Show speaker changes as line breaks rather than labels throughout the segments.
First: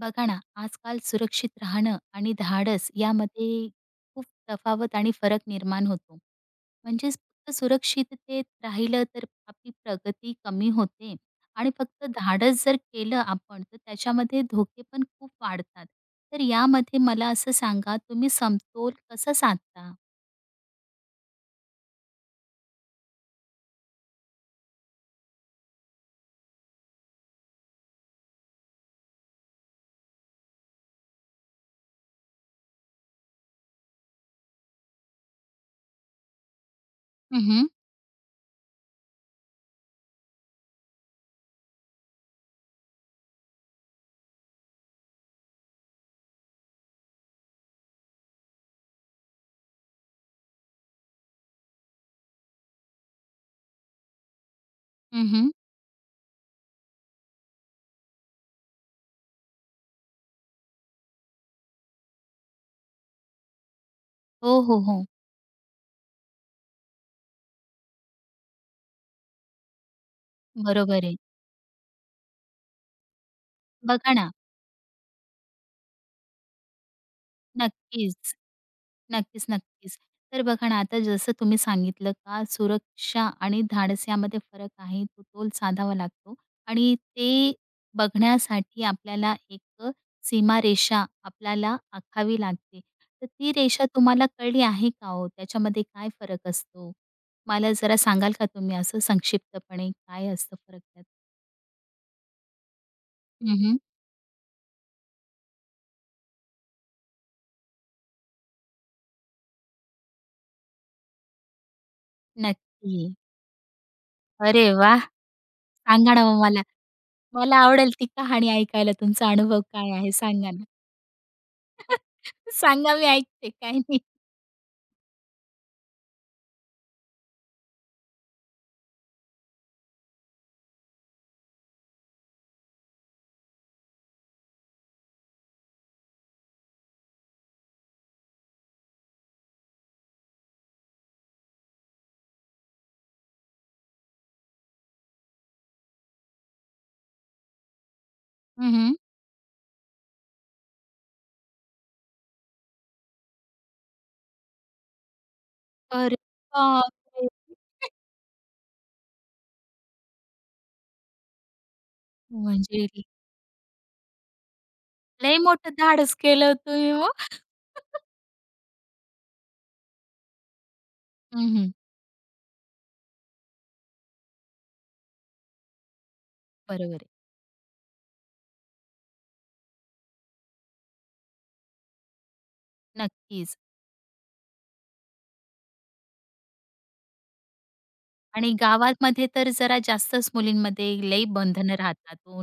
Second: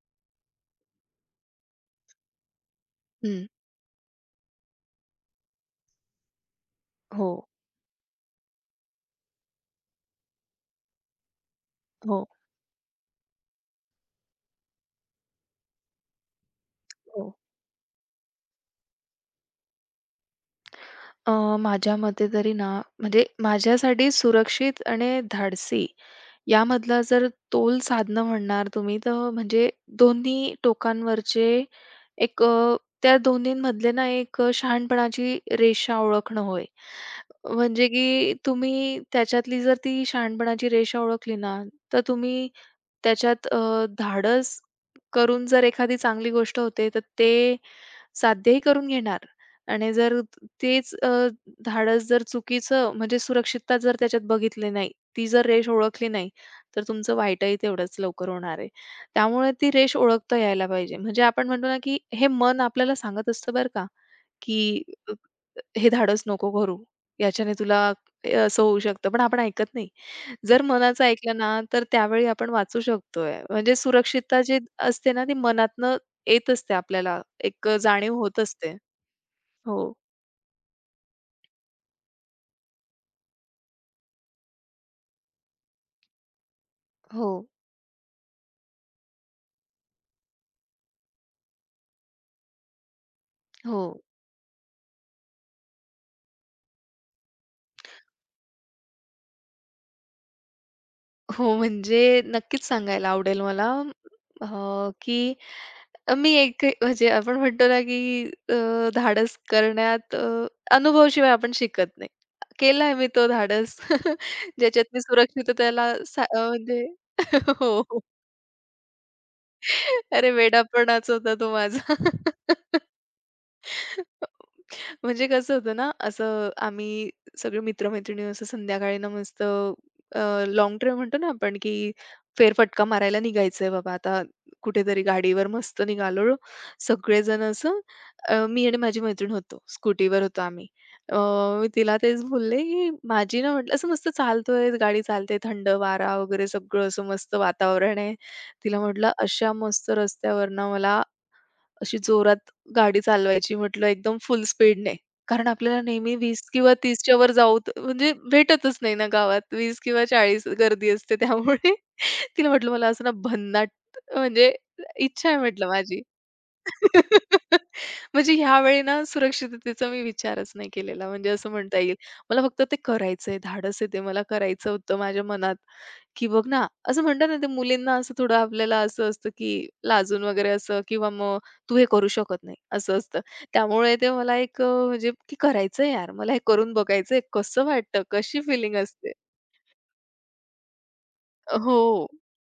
बघा ना, आजकाल सुरक्षित राहणं आणि धाडस
हं.
यामध्ये खूप तफावत आणि फरक निर्माण होतो. म्हणजेच
हो,
फक्त सुरक्षिततेत राहिलं तर आपली प्रगती कमी होते आणि फक्त
हो,
धाडस जर केलं आपण तर त्याच्यामध्ये धोके पण खूप वाढतात. तर यामध्ये
हो.
मला असं सांगा तुम्ही समतोल कसा साधता?
अ, माझ्या मते तरी ना, म्हणजे माझ्यासाठी सुरक्षित आणि धाडसी यामधला जर तोल साधणं म्हणणार तुम्ही, तर म्हणजे दोन्ही टोकांवरचे एक अ, त्या दोन्हींमधले ना शहाणपणाची रेषा ओळखणं होय.
हं, हं.
म्हणजे की तुम्ही त्याच्यातली जर ती शहाणपणाची रेषा ओळखली ना, तर तुम्ही त्याच्यात धाडस करून जर एखादी चांगली गोष्ट होते, तर ते साध्यही करून घेणार आणि जर तेच अ, धाडस जर चुकीचं म्हणजे सुरक्षितता जर त्याच्यात बघितली नाही, ती जर रेष ओळखली नाही, तर तुमचं वाईटही तेवढंच लवकर होणार आहे. त्यामुळे ती रेष ओळखता यायला पाहिजे. म्हणजे आपण म्हणतो ना, की हे मन आपल्याला सांगत असतं बरं का.
हो, हो,
की
हो.
अ, हे धाडस नको करू. याच्याने तुला हे असं होऊ शकतं. पण आपण ऐकत नाही. जर मनाचं
बरोबर आहे.
ऐकलं ना, तर त्यावेळी आपण वाचू शकतोय. म्हणजे
बघा ना.
सुरक्षितता जी असते ना, ती मनातनं येत असते आपल्याला. जाणीव
नक्कीच.
होत असते.
नक्कीच,
हो,
नक्कीच. तर बघा ना, आता जसं तुम्ही सांगितलं का सुरक्षा आणि धाडस यामध्ये फरक आहे, तो तोल साधावा लागतो आणि
हो,
ते बघण्यासाठी आपल्याला एक सीमारेषा आपल्याला आखावी लागते. तर ती
हो.
रेषा तुम्हाला कळली आहे का हो? त्याच्यामध्ये काय फरक असतो? मला जरा सांगाल का तुम्ही असं संक्षिप्तपणे काय असतं फरक त्यात?
हो, म्हणजे नक्कीच सांगायला आवडेल मला.
हं,
अ, की मी एक म्हणजे आपण म्हणतो ना, की धाडस करण्यात, अनुभवाशिवाय आपण शिकत नाही. केलाय
नक्की.
मी तो धाडस.
अरे
ज्याच्यात
वाह!
मी सुरक्षिततेला
सांगा
सा
ना
अ,
मग मला.
म्हणजे.
मला
हो,
आवडेल
हो.
ती कहाणी ऐकायला. तुमचा अनुभव काय आहे?
अरे
सांगा ना.
वेडापणाच होता तो माझा.
सांगा मी ऐकते, काही नाही.
म्हणजे कसं होतं ना, असं आम्ही सगळे मित्र-मैत्रिणी असं संध्याकाळी ना मस्त लाँग ड्राईव्ह म्हणतो ना आपण, की फेरफटका मारायला निघायचंय बाबा आता कुठेतरी गाडीवर मस्त निघालो. सगळेजण असं. मी आणि माझी मैत्रीण होतो. स्कूटीवर होतो आम्ही. अ, मी तिला तेच बोलले, की माझी ना म्हटलं असं मस्त चालतोय, गाडी चालते, थंड वारा वगैरे सगळं असं मस्त वातावरण आहे.
हं,
तिला
हं.
म्हटलं, "अशा मस्त रस्त्यावरनं मला अशी जोरात गाडी चालवायची म्हटलं एकदम फुल स्पीडने. कारण आपल्याला नेहमी
अरे
20 किंवा 30 च्या
बापरे!
वर जाऊ म्हणजे भेटतच नाही ना गावात 20 किंवा 40 गर्दी असते त्यामुळे तिला म्हटलं
म्हणजे
मला असं ना भन्नाट म्हणजे इच्छा आहे
लय
म्हटलं
मोठं
माझी.
धाडस केलं तुम्ही मग?
म्हणजे ह्यावेळी ना सुरक्षिततेचा मी विचारच नाही केलेला म्हणजे असं
हं, हं.
म्हणता येईल. मला फक्त ते करायचंय, धाडस आहे ते मला करायचं होतं माझ्या मनात, की बघ ना,
बरोबर
असं
आहे.
म्हणतात ना, ते मुलींना असं थोडं आपल्याला असं असतं, की लाजून वगैरे असं किंवा मग तू हे करू शकत नाही असं असतं.
नक्कीच.
त्यामुळे ते मला म्हणजे की करायचंय यार, मला हे करून बघायचंय, कसं वाटतं, कशी
आणि
फिलिंग असते?
गावामध्ये तर जरा जास्तच मुलींमध्ये लई बंधनं
हो.
राहतात. तो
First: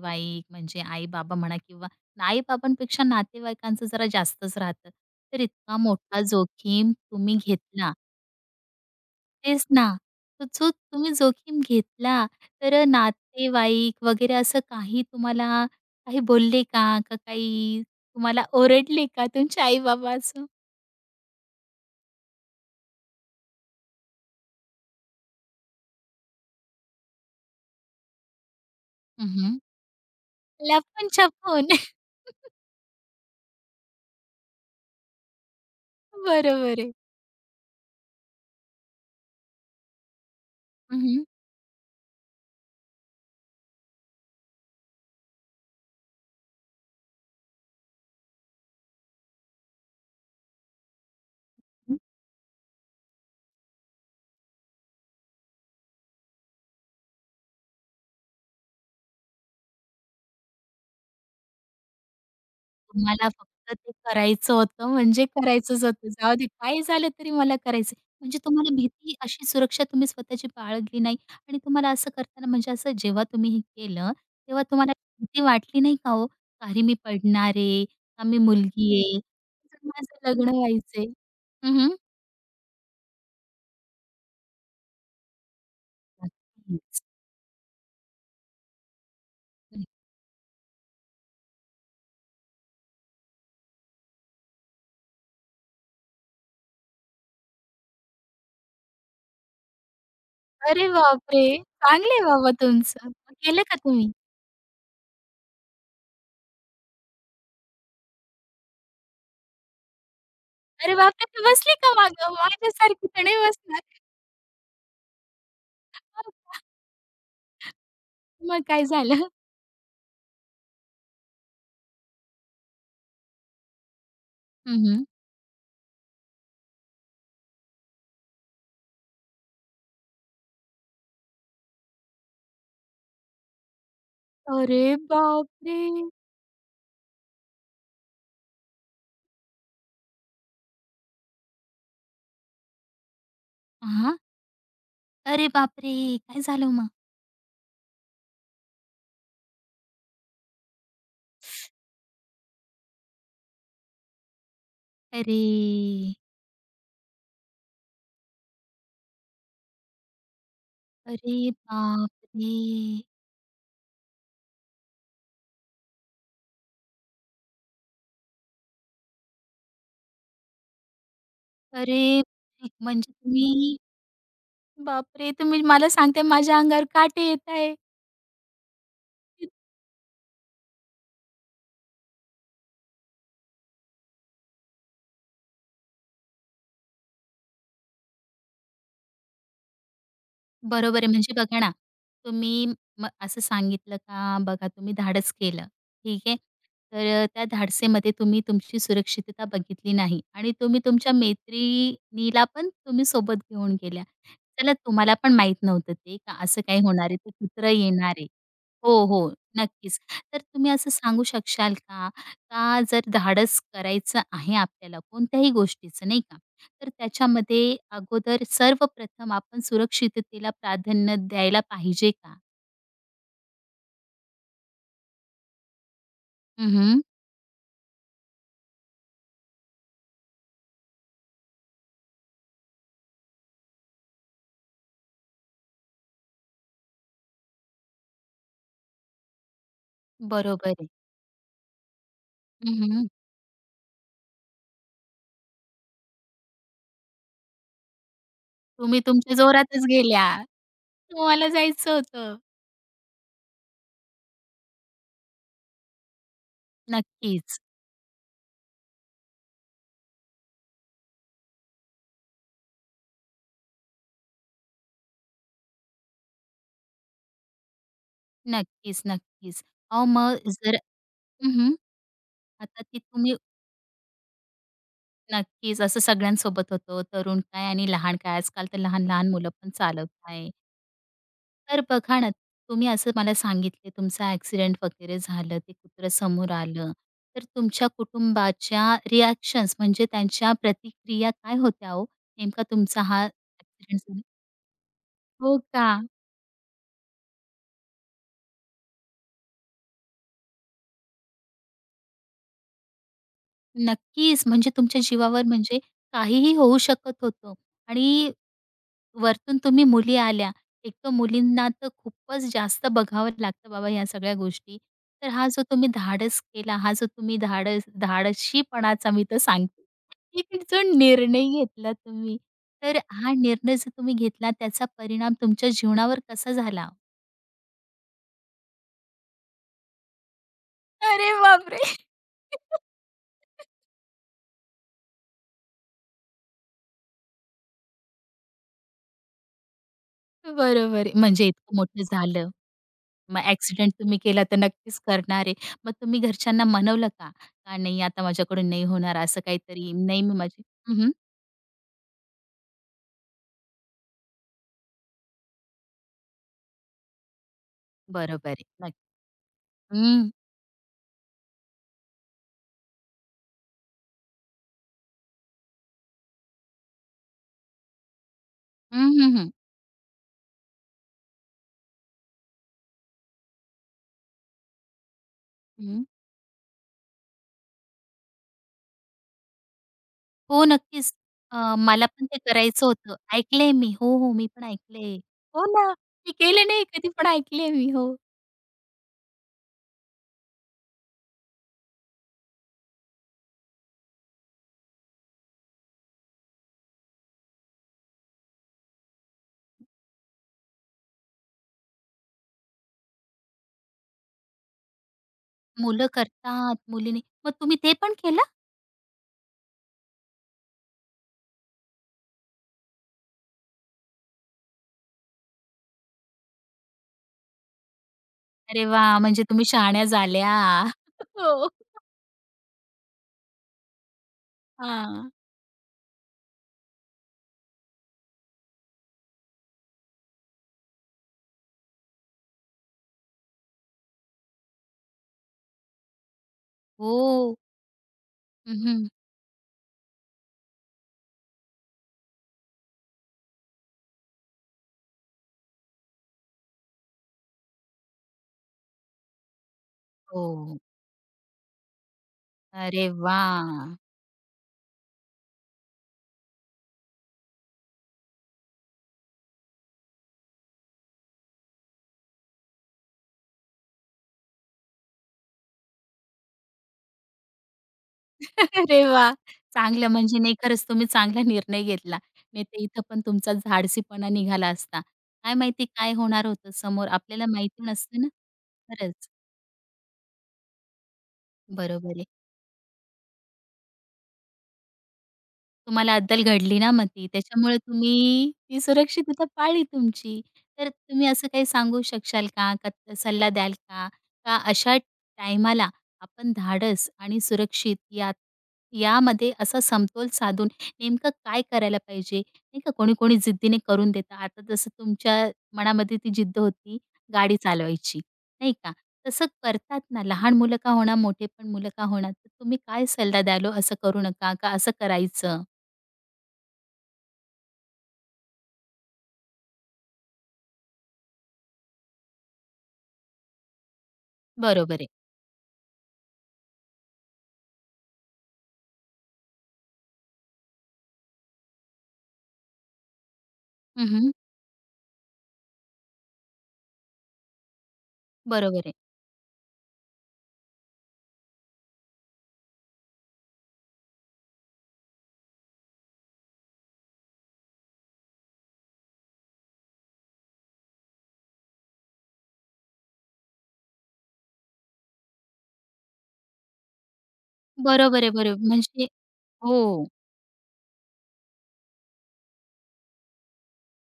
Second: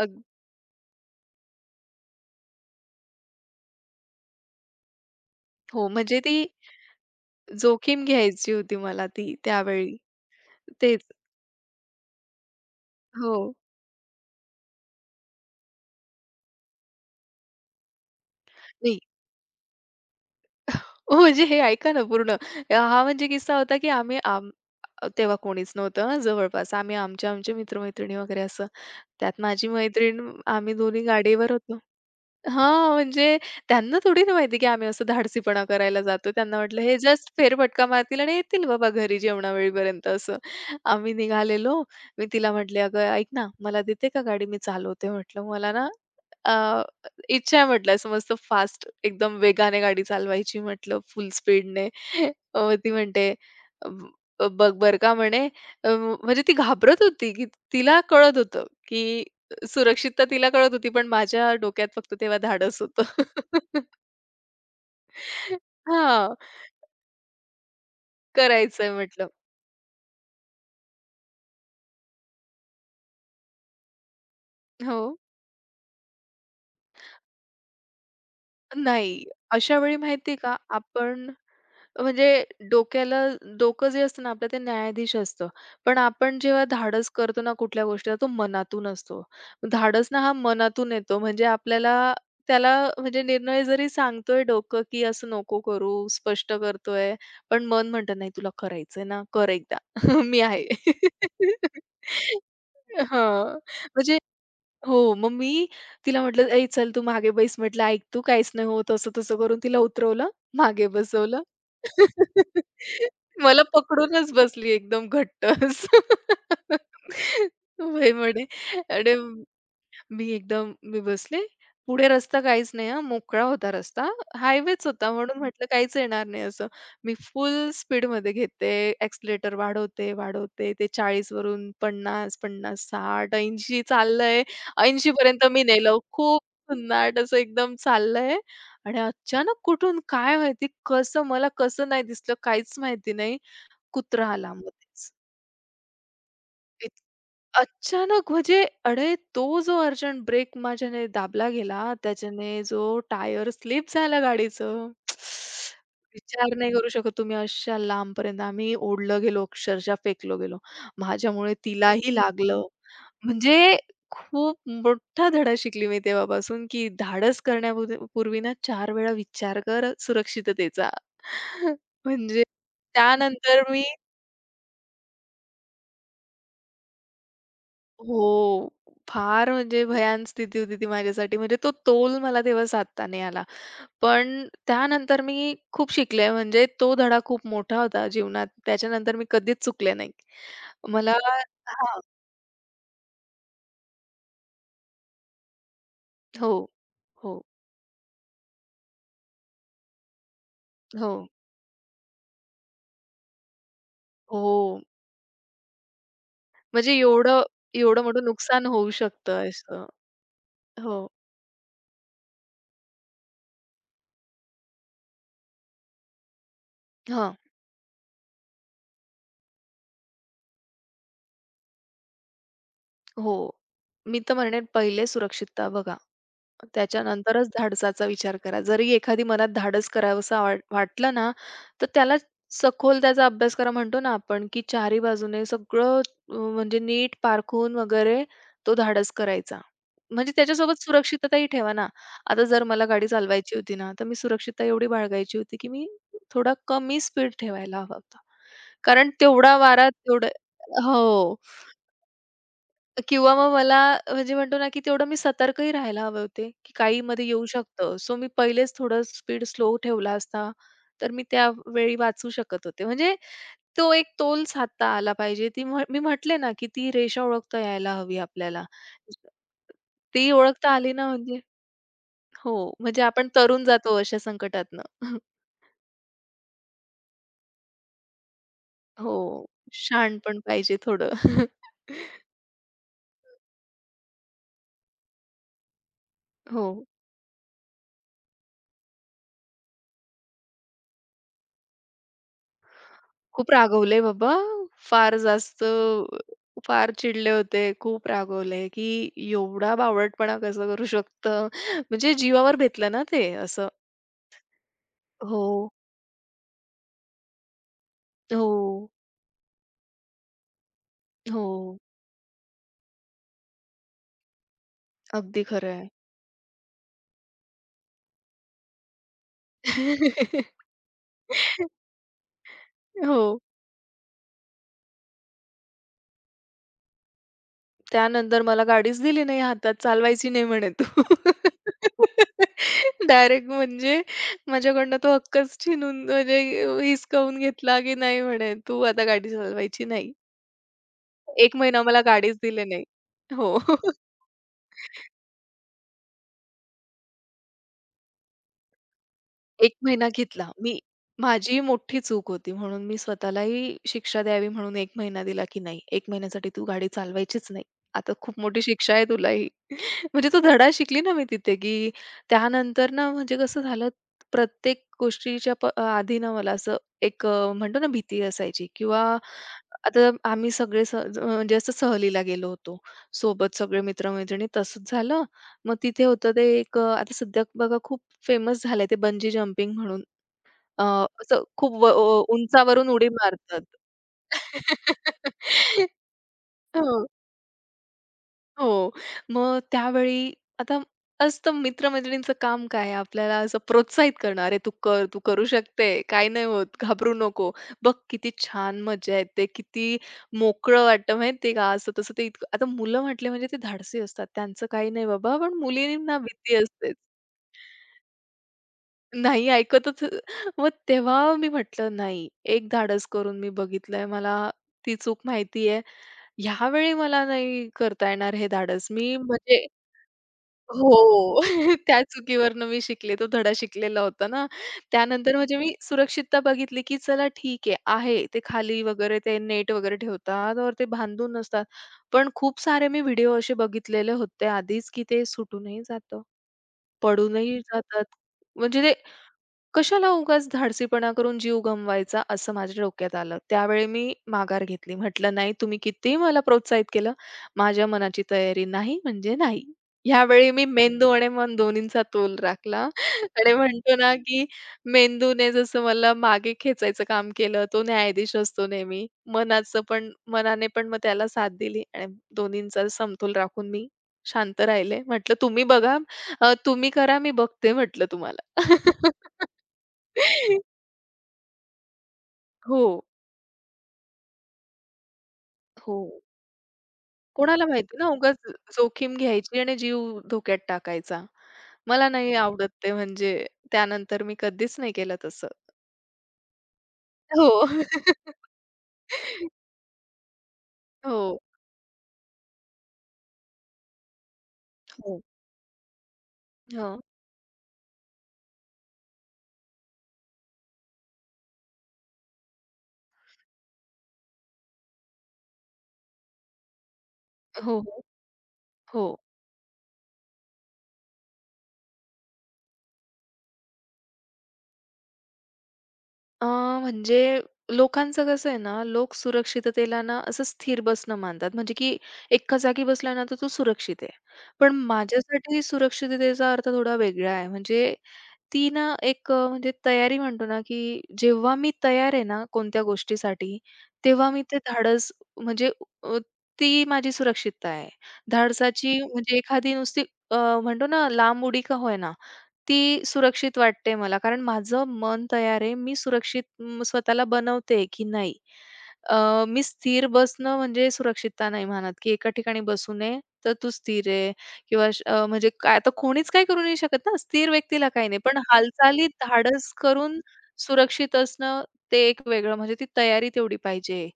अग
म्हणजे आई-बाबा म्हणा किंवा आई-बाबांपेक्षा नातेवाईकांचं जरा जास्तच राहतं. तर इतका
हो, म्हणजे
मोठा
ती
जोखीम तुम्ही घेतला
जोखीम घ्यायची होती मला ती
तेच ना.
त्यावेळी.
तर जो
तेच.
तुम्ही जोखीम घेतला, तर
हो.
नातेवाईक वगैरे असं काही तुम्हाला काही बोलले का? का काही तुम्हाला
नाही
ओरडले का तुमचे आई-बाबा असं?
हो, म्हणजे हे ऐका ना पूर्ण. हा म्हणजे किस्सा होता, की आम्ही आम तेव्हा कोणीच नव्हतं हां, जवळपास. आम्ही आमचे-आमचे मित्र-मैत्रिणी वगैरे असं. त्यात
हं,
माझी मैत्रीण, आम्ही दोन्ही गाडीवर
लपून-छपून.
होतो. हां, म्हणजे त्यांना थोडी ना माहिती की आम्ही असं धाडसीपणा करायला जातो. त्यांना
बरोबर
वाटलं
आहे.
हे जस्ट फेरफटका मारतील आणि येतील बाबा घरी जेवणावेळीपर्यंत असं. आम्ही
हं,
निघालेलो. मी तिला म्हटले, "अगं ऐक ना, मला देते का गाडी? मी चालवते." म्हटलं, "मला ना अ, इच्छा आहे," म्हटलं, "असं मस्त फास्ट एकदम वेगाने गाडी चालवायची," म्हटलं, "फुल स्पीडने." ती म्हणते, "बघ बरं का," म्हणे. अ, म्हणजे ती घाबरत होती की तिला कळत होतं की सुरक्षितता तिला कळत होती, पण माझ्या डोक्यात फक्त तेव्हा धाडस होतं.
तुम्हाला फक्त ते करायचं होतं म्हणजे करायचंच होतं.
हां,
जाऊ दे काय झालं तरी मला करायचं आहे. म्हणजे तुम्हाला
करायचंय
भीती
म्हटलं.
अशी सुरक्षा तुम्ही स्वतःची बाळगली नाही आणि तुम्हाला असं करताना म्हणजे असं जेव्हा तुम्ही हे केलं, तेव्हा तुम्हाला
हो.
भीती वाटली नाही का हो? "अरे मी पडणार आहे, का मी मुलगी आहे,
नाही, अशा वेळी
माझं
माहिती आहे का
लग्न व्हायचंय."
आपण
हं, हं.
म्हणजे डोक्याला डोकं जे असतं ना आपलं ते न्यायाधीश असतं. पण आपण जेव्हा
नक्कीच.
धाडस करतो ना कुठल्या गोष्टीला तो मनातून असतो. धाडस ना हा मनातून येतो म्हणजे आपल्याला त्याला म्हणजे निर्णय जरी सांगतोय डोकं, की असं नको करू, स्पष्ट करतोय, पण मन म्हणतं नाही तुला करायचंय ना, कर एकदा. मी आहे.
अरे बापरे! चांगलं बाबा तुमचं. मग
हां.
केलं का तुम्ही?
म्हणजे हो, मग मी तिला म्हटलं, "ए चल तू मागे बैस" म्हटलं, "ऐक तू काहीच नाही होत." असं-तसं करून तिला उतरवलं, मागे
अरे बापरे!
बसवलं.
मी बसली का मागं? माझ्यासारखी तर नाही
मला
बसणार.
पकडूनच बसली एकदम घट्ट असं. होय म्हणे.
मग काय
आणि
झालं?
मी एकदम बसले. पुढे रस्ता काहीच नाही हां, मोकळा होता रस्ता. हायवेच
हं,
होता म्हणून हं. म्हटलं काहीच येणार नाही असं. मी फुल स्पीडमध्ये घेते, एक्सेलेरेटर वाढवते, वाढवते. ते 40 वरून 50, 50, 60, 80 चाललंय.
अरे
80 पर्यंत मी
बापरे!
नेलं. खूप भन्नाट असं एकदम चाललंय आणि अचानक कुठून काय माहिती कसं मला कसं नाही दिसलं काहीच माहिती नाही.
हां.
कुत्रा आला मध्येच.
अरे बापरे! काय झालं मग?
अचानक म्हणजे अरे, तो जो अर्जंट ब्रेक माझ्याने दाबला गेला, त्याच्याने जो टायर स्लिप झालं गाडीचं.
अरे!
विचार नाही करू शकत तुम्ही अशा लांबपर्यंत आम्ही ओढलं गेलो, अक्षरशः फेकलो गेलो.
अरे
माझ्यामुळे तिलाही
बापरे!
लागलं. म्हणजे खूप मोठा धडा शिकली मी तेव्हापासून, की धाडस करण्यापूर्वी ना 4 वेळा विचार कर सुरक्षिततेचा.
अरे!
म्हणजे
म्हणजे
त्यानंतर
तुम्ही
मी.
बापरे! तुम्ही मला सांगताय माझ्या अंगावर काटे येत आहे.
हो. फार म्हणजे भयान स्थिती होती ती माझ्यासाठी. म्हणजे तो तोल मला तेव्हा साधता नाही आला. पण त्यानंतर मी खूप शिकले. म्हणजे तो धडा खूप मोठा होता जीवनात. त्याच्यानंतर मी कधीच चुकले नाही.
बरोबर आहे.
मला
म्हणजे बघा ना,
हां.
तुम्ही मग असं सांगितलं का बघा तुम्ही धाडस केलं, ठीक आहे.
हो.
तर
हो.
त्या धाडसेमध्ये तुम्ही तुमची सुरक्षितता बघितली नाही आणि तुम्ही
हो.
तुमच्या मैत्रिणीला पण तुम्ही सोबत घेऊन गेल्या.
हो.
चला तुम्हाला पण माहीत नव्हतं ते का असं काही
म्हणजे
होणार आहे, ते
एवढं
कुत्रं
एवढं
येणार
मोठं
आहे.
नुकसान होऊ
हो, हो.
शकतं असं.
नक्कीच. तर तुम्ही असं
हो.
सांगू शकशाल का, का जर धाडस करायचं आहे आपल्याला कोणत्याही गोष्टीचं नाही का, तर
हां.
त्याच्यामध्ये अगोदर सर्वप्रथम आपण सुरक्षिततेला प्राधान्य द्यायला पाहिजे का?
हो. मी तर म्हणेन पहिले सुरक्षितता बघा.
हं, हं.
त्याच्यानंतरच धाडसाचा विचार करा. जरी एखादी मनात धाडस करावसं वाटलं ना, तर त्याला सखोल त्याचा अभ्यास करा म्हणतो ना आपण, की चारी बाजूने सगळं म्हणजे नीट पारखून वगैरे तो धाडस करायचा. म्हणजे
बरोबर
त्याच्यासोबत
आहे.
सुरक्षितताही ठेवा ना. आता जर
हं,
मला गाडी
हं.
चालवायची होती ना, तर मी सुरक्षितता एवढी बाळगायची होती, की मी थोडा कमी स्पीड ठेवायला हवा होता.
तुम्ही
कारण
तुमच्या
तेवढा
जोरातच
वारा तेवढं
गेल्या.
हो.
तुम्हाला जायचं होतं.
किंवा मग मला म्हणजे म्हणतो ना, की तेवढं मी सतर्कही राहायला हवे होते, की काही मध्ये येऊ
नक्कीच,
शकतं. सो मी पहिलेच थोडं स्पीड स्लो ठेवला असता, तर मी त्यावेळी वाचू शकत होते. म्हणजे तो एक तोल साधता आला पाहिजे. ती म्ह मी म्हटले ना, की ती रेषा ओळखता यायला हवी आपल्याला.
नक्कीच, नक्कीच. अहो,
ती
मग
ओळखता
जर
आली ना म्हणजे
हं,
हो,
आता ती
म्हणजे आपण
तुम्ही
तरून जातो अशा संकटातनं.
नक्कीच. असं सगळ्यांसोबत होतं, तरुण काय आणि लहान काय. आजकाल तर
हो,
लहान-लहान मुलं पण चालवत
शहाणपण
आहे.
पाहिजे थोडं.
तर बघा ना, तुम्ही असं मला सांगितले तुमचा ॲक्सिडेंट वगैरे झालं, ते कुत्रं समोर
हो.
आलं. तर तुमच्या कुटुंबाच्या रिॲक्शन्स म्हणजे त्यांच्या प्रतिक्रिया काय होत्या हो? नेमका तुमचा हा
खूप रागवले
ॲक्सिडेंट झाला
बाबा. फार
हो
जास्त
का?
फार चिडले होते. खूप रागवले, की एवढा बावळटपणा कसं करू शकतं. म्हणजे जीवावर बेतलं ना ते असं.
नक्कीच. म्हणजे तुमच्या जीवावर
हो,
म्हणजे काहीही होऊ शकत होतं आणि
हो,
वरतून तुम्ही मुली आल्या. एक तर मुलींना
हो.
तर खूपच जास्त बघावं लागतं बाबा ह्या सगळ्या गोष्टी. तर
अगदी
हा जो
खरं आहे.
तुम्ही धाडस केला, हा जो तुम्ही धाडस धाडशीपणाचा मी तर सांगते. एक जो निर्णय घेतला तुम्ही, तर
हो.
हा निर्णय जो तुम्ही घेतला त्याचा परिणाम तुमच्या जीवनावर कसा झाला?
त्यानंतर मला गाडीच दिली नाही हातात. चालवायची नाही म्हणे तू.
अरे बापरे!
डायरेक्ट म्हणजे माझ्याकडनं तो हक्कच छीनून म्हणजे हिसकावून घेतला, की नाही म्हणे, "तू आता गाडी चालवायची नाही."
बरोबर आहे. म्हणजे
एक
इतकं
महिना मला
मोठं
गाडीच
झालं.
दिली नाही.
मग
हो.
ॲक्सिडेंट तुम्ही केला तर नक्कीच करणार आहे. मग तुम्ही घरच्यांना मनवलं का? का नाही आता माझ्याकडून नाही होणार असं
एक
काहीतरी,
महिना
नाही मी
घेतला.
माझी
मी
हं, हं.
माझी मोठी चूक होती म्हणून मी स्वतःलाही शिक्षा द्यावी म्हणून एक महिना दिला, की नाही 1 महिन्यासाठी तू गाडी चालवायचीच नाही. आता खूप
बरोबर
मोठी
आहे.
शिक्षा आहे
नक्की.
तुला ही. म्हणजे
हं.
तो धडा शिकली ना मी तिथे, की त्यानंतर ना म्हणजे कसं झालं प्रत्येक गोष्टीच्या आधी ना मला असं म्हणतो ना भीती असायची किंवा
हं, हं, हं.
आता आम्ही सगळे म्हणजे असं सहलीला गेलो होतो. सोबत सगळे मित्र तसंच झालं मग तिथे
हं.
होतं ते आता सध्या बघा खूप फेमस झालंय ते बंजी जंपिंग म्हणून.
हो,
अ,
नक्कीच.
असं खूप
मला पण ते करायचं
उंचावरून उडी
होतं.
मारतात.
ऐकलंय मी. हो, हो. मी पण ऐकलंय. हो ना. मी केलं नाही
हो.
कधी पण ऐकलंय मी. हो.
हो. मग त्यावेळी आता असतं मित्र-मैत्रिणींचं काम काय आपल्याला असं प्रोत्साहित करणं, "अरे तू कर, तू करू शकते. काही नाही होत, घाबरू नको. बघ किती छान मजा येते, किती मोकळं वाटतं." माहिती आहे का असं-तसं ते इतकं आता मुलं म्हटले म्हणजे ते धाडसी असतात. त्यांचं काही नाही बाबा, पण
मुलं
मुलींना भीती
करतात,
असतेच.
मुली मग तुम्ही ते पण केलं?
नाही ऐकतच मग तेव्हा मी म्हटलं, "नाही, एक धाडस करून मी बघितलंय. मला ती चूक माहिती आहे. ह्यावेळी मला नाही करता येणार हे
अरे
धाडस." मी
वाह! म्हणजे
म्हणजे
तुम्ही शहाण्या झाल्या.
हो.
हो.
त्या चुकीवरनं मी शिकले. तो धडा शिकलेला होता ना.
हां.
त्यानंतर म्हणजे मी सुरक्षितता बघितली, की चला ठीक आहे, आहे. ते खाली वगैरे ते नेट वगैरे ठेवतात और ते बांधून नसतात. पण खूप सारे मी व्हिडिओ असे बघितलेले होते आधीच, की ते सुटूनही जातं,
हो.
पडूनही जातात. म्हणजे ते
हं,
कशाला उगाच धाडसीपणा करून जीव गमवायचा, असं माझ्या डोक्यात आलं. त्यावेळी मी माघार घेतली. म्हटलं, "नाही, तुम्ही कितीही मला प्रोत्साहित केलं, माझ्या मनाची तयारी नाही म्हणजे नाही." ह्यावेळी मी
हो.
मेंदू आणि मन दोन्हींचा तोल राखला
अरे
आणि म्हणतो
वाह!
ना, की मेंदूने जसं मला मागे खेचायचं काम केलं, तो न्यायाधीश असतो नेहमी. मनाचं पण मनाने पण मग त्याला साथ दिली आणि दोन्हींचा समतोल राखून मी शांत राहिले. म्हटलं, "तुम्ही बघा, तुम्ही करा, मी बघते," म्हटलं तुम्हाला.
अरे वाह! चांगलं म्हणजे नाही खरंच तुम्ही चांगला निर्णय घेतला. नाही तर
हो,
इथं पण तुमचा धाडसीपणा निघाला असता. काय माहिती
हो.
काय होणार होतं समोर आपल्याला
कोणाला
माहिती
माहिती ना
नसतं ना.
उगाच जोखीम
खरंच,
घ्यायची आणि जीव धोक्यात टाकायचा. मला
बरोबर आहे.
नाही आवडत ते म्हणजे त्यानंतर मी कधीच नाही केलं तसं.
तुम्हाला अद्दल घडली ना मग ती.
हो.
त्याच्यामुळे तुम्ही ती सुरक्षित तिथं पाळली तुमची. तर तुम्ही
हो,
असं काही सांगू शकशाल का? का सल्ला द्याल का? का अशा
हो.
टायमाला आपण
हो,
धाडस आणि सुरक्षित यात यामध्ये असा समतोल साधून नेमकं काय करायला पाहिजे? नाही का कोणी-कोणी जिद्दीने करून देतं. आता जसं तुमच्या मनामध्ये ती जिद्द होती गाडी
हो, हो,
चालवायची, नाही का?
हो.
तसं करतात ना लहान मुलं का होणार, मोठे पण मुलं का होणार. तर तुम्ही काय सल्ला द्याल हो असं करू नका, का असं करायचं?
अ, म्हणजे लोकांचं कसं आहे ना, लोक सुरक्षिततेला ना असं स्थिर बसणं मानतात. म्हणजे की एका जागी बसला ना, तर तो सुरक्षित आहे. पण
बरोबर आहे.
माझ्यासाठी सुरक्षिततेचा अर्थ थोडा वेगळा आहे. म्हणजे ती ना म्हणजे तयारी म्हणतो ना, की जेव्हा मी तयार आहे ना कोणत्या गोष्टीसाठी,
हं,
तेव्हा
हं.
मी ते धाडस म्हणजे अ, ती माझी सुरक्षितता आहे.
बरोबर आहे.
धाडसाची म्हणजे एखादी नुसती अ, म्हणतो ना लांब उडी का होय ना, ती सुरक्षित वाटते मला. कारण माझं मन तयार आहे. मी स्वतःला बनवते की नाही. मी स्थिर बसणं म्हणजे सुरक्षितता नाही म्हणत, की एका ठिकाणी बसू नये, तर तू स्थिर आहे किंवा म्हणजे काय आता कोणीच काही करू नाही शकत ना, स्थिर व्यक्तीला काही नाही.
बरोबर आहे,
पण
बरोबर. म्हणजे
हालचाली धाडस
हो,
करून सुरक्षित असणं ते एक वेगळं म्हणजे ती तयारी तेवढी पाहिजे,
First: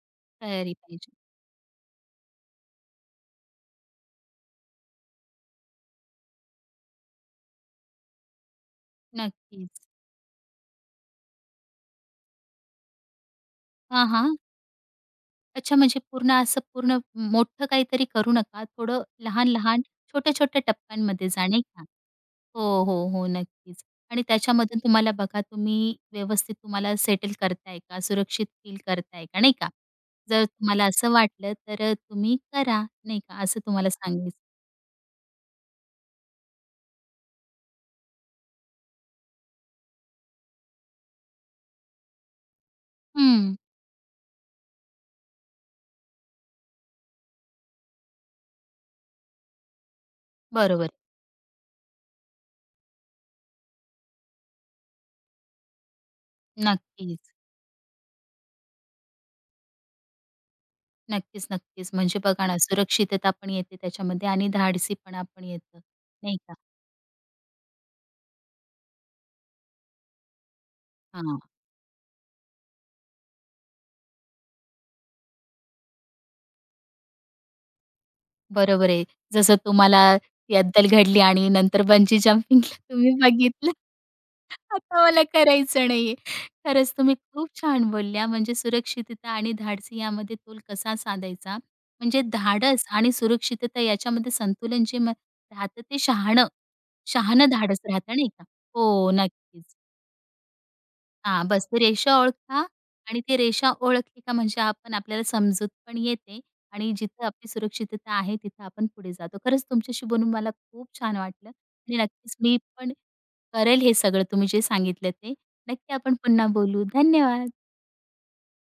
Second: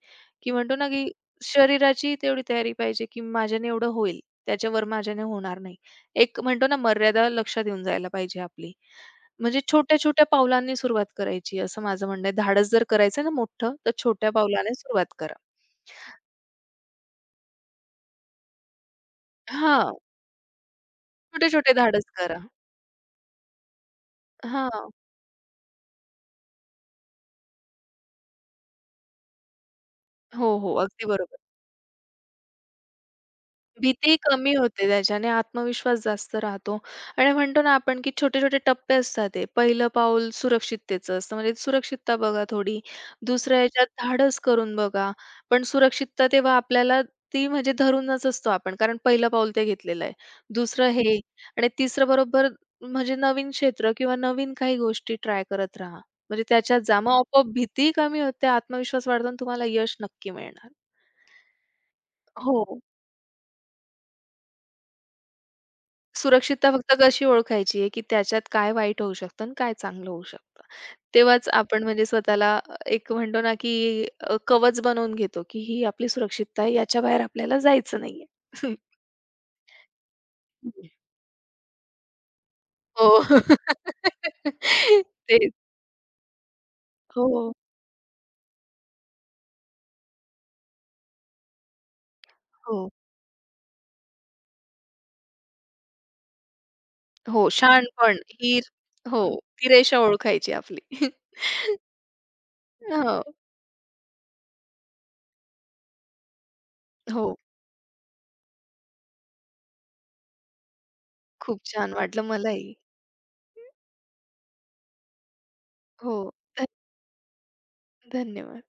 की
तयारी
म्हणतो ना, की
पाहिजे.
शरीराची तेवढी तयारी पाहिजे, की माझ्याने एवढं होईल, त्याच्यावर माझ्याने होणार नाही. एक म्हणतो ना मर्यादा लक्षात येऊन जायला पाहिजे आपली. म्हणजे
नक्कीच.
छोट्या-छोट्या पावलांनी सुरुवात करायची असं माझं म्हणणं आहे. धाडस जर करायचं आहे ना मोठं, तर
हां,
छोट्या
हां.
पावलाने सुरुवात करा.
अच्छा म्हणजे पूर्ण असं पूर्ण मोठं काहीतरी करू नका. थोडं लहान-लहान,
हां,
छोट्या-छोट्या टप्प्यांमध्ये जा, नाही
छोटे-छोटे
का?
धाडस करा.
हो, हो, हो. नक्कीच. आणि त्याच्यामधून
हां.
तुम्हाला बघा तुम्ही व्यवस्थित तुम्हाला सेटल करताय का? सुरक्षित फील करताय का? नाही का? जर
हो, हो.
तुम्हाला
अगदी
असं
बरोबर.
वाटलं तर तुम्ही करा, नाही का? असं तुम्हाला
भीती
सांगायचं.
कमी होते त्याच्याने, आत्मविश्वास जास्त राहतो आणि म्हणतो ना आपण, की छोटे-छोटे टप्पे असतात ते. पहिलं पाऊल सुरक्षिततेचं असतं, म्हणजे सुरक्षितता बघा थोडी.
हं.
दुसऱ्या ह्याच्यात धाडस करून बघा. पण सुरक्षितता तेव्हा आपल्याला ती म्हणजे धरूनच असतो आपण, कारण पहिलं पाऊल ते घेतलेलं आहे. दुसरं
बरोबर.
हे आणि तिसरं बरोबर म्हणजे नवीन क्षेत्र किंवा नवीन काही गोष्टी ट्राय करत राहा. म्हणजे त्याच्यात जा. मग
नक्कीच.
आपोआप भीती कमी होते, आत्मविश्वास वाढतो आणि तुम्हाला यश नक्की मिळणार.
नक्कीच, नक्कीच. म्हणजे बघा ना,
हो.
सुरक्षितता पण येते त्याच्यामध्ये आणि धाडसीपणा पण येतं, नाही का?
सुरक्षितता फक्त कशी ओळखायची आहे, की त्याच्यात काय वाईट होऊ शकतं आणि काय चांगलं होऊ शकतं.
हां,
तेव्हाच आपण म्हणजे स्वतःला एक म्हणतो ना, की कवच बनवून घेतो, की ही आपली सुरक्षितता आहे, याच्या बाहेर आपल्याला जायचं नाहीये.
बरोबर आहे. जसं तुम्हाला ती अद्दल घडली आणि नंतर बंजी जंपिंगला तुम्ही
हो.
बघितलं, आता मला
तेच.
करायचं नाहीये. खरंच तुम्ही खूप
हो,
छान बोलल्या. म्हणजे सुरक्षितता आणि धाडसी यामध्ये तोल कसा साधायचा? म्हणजे धाडस
हो,
आणि सुरक्षितता याच्यामध्ये संतुलन जे राहतं ते शहाणं,
हो.
शहाणं धाडस राहतं,
शहाणपण
नाही का?
ही
हो,
हो, ती
नक्कीच.
रेषा ओळखायची आपली.
हां, बस ते रेषा ओळखा आणि
हो,
ते रेषा ओळखली का म्हणजे आपण आपल्याला समजूत पण येते आणि जिथं
हो.
आपली सुरक्षितता आहे तिथं आपण पुढे जातो. खरंच तुमच्याशी बोलून मला खूप छान वाटलं
खूप छान
आणि
वाटलं
नक्कीच मी
मलाही.
पण करेल हे सगळं तुम्ही जे सांगितलं ते. नक्की आपण
हो.
पुन्हा
धन
बोलू. धन्यवाद.
धन्यवाद.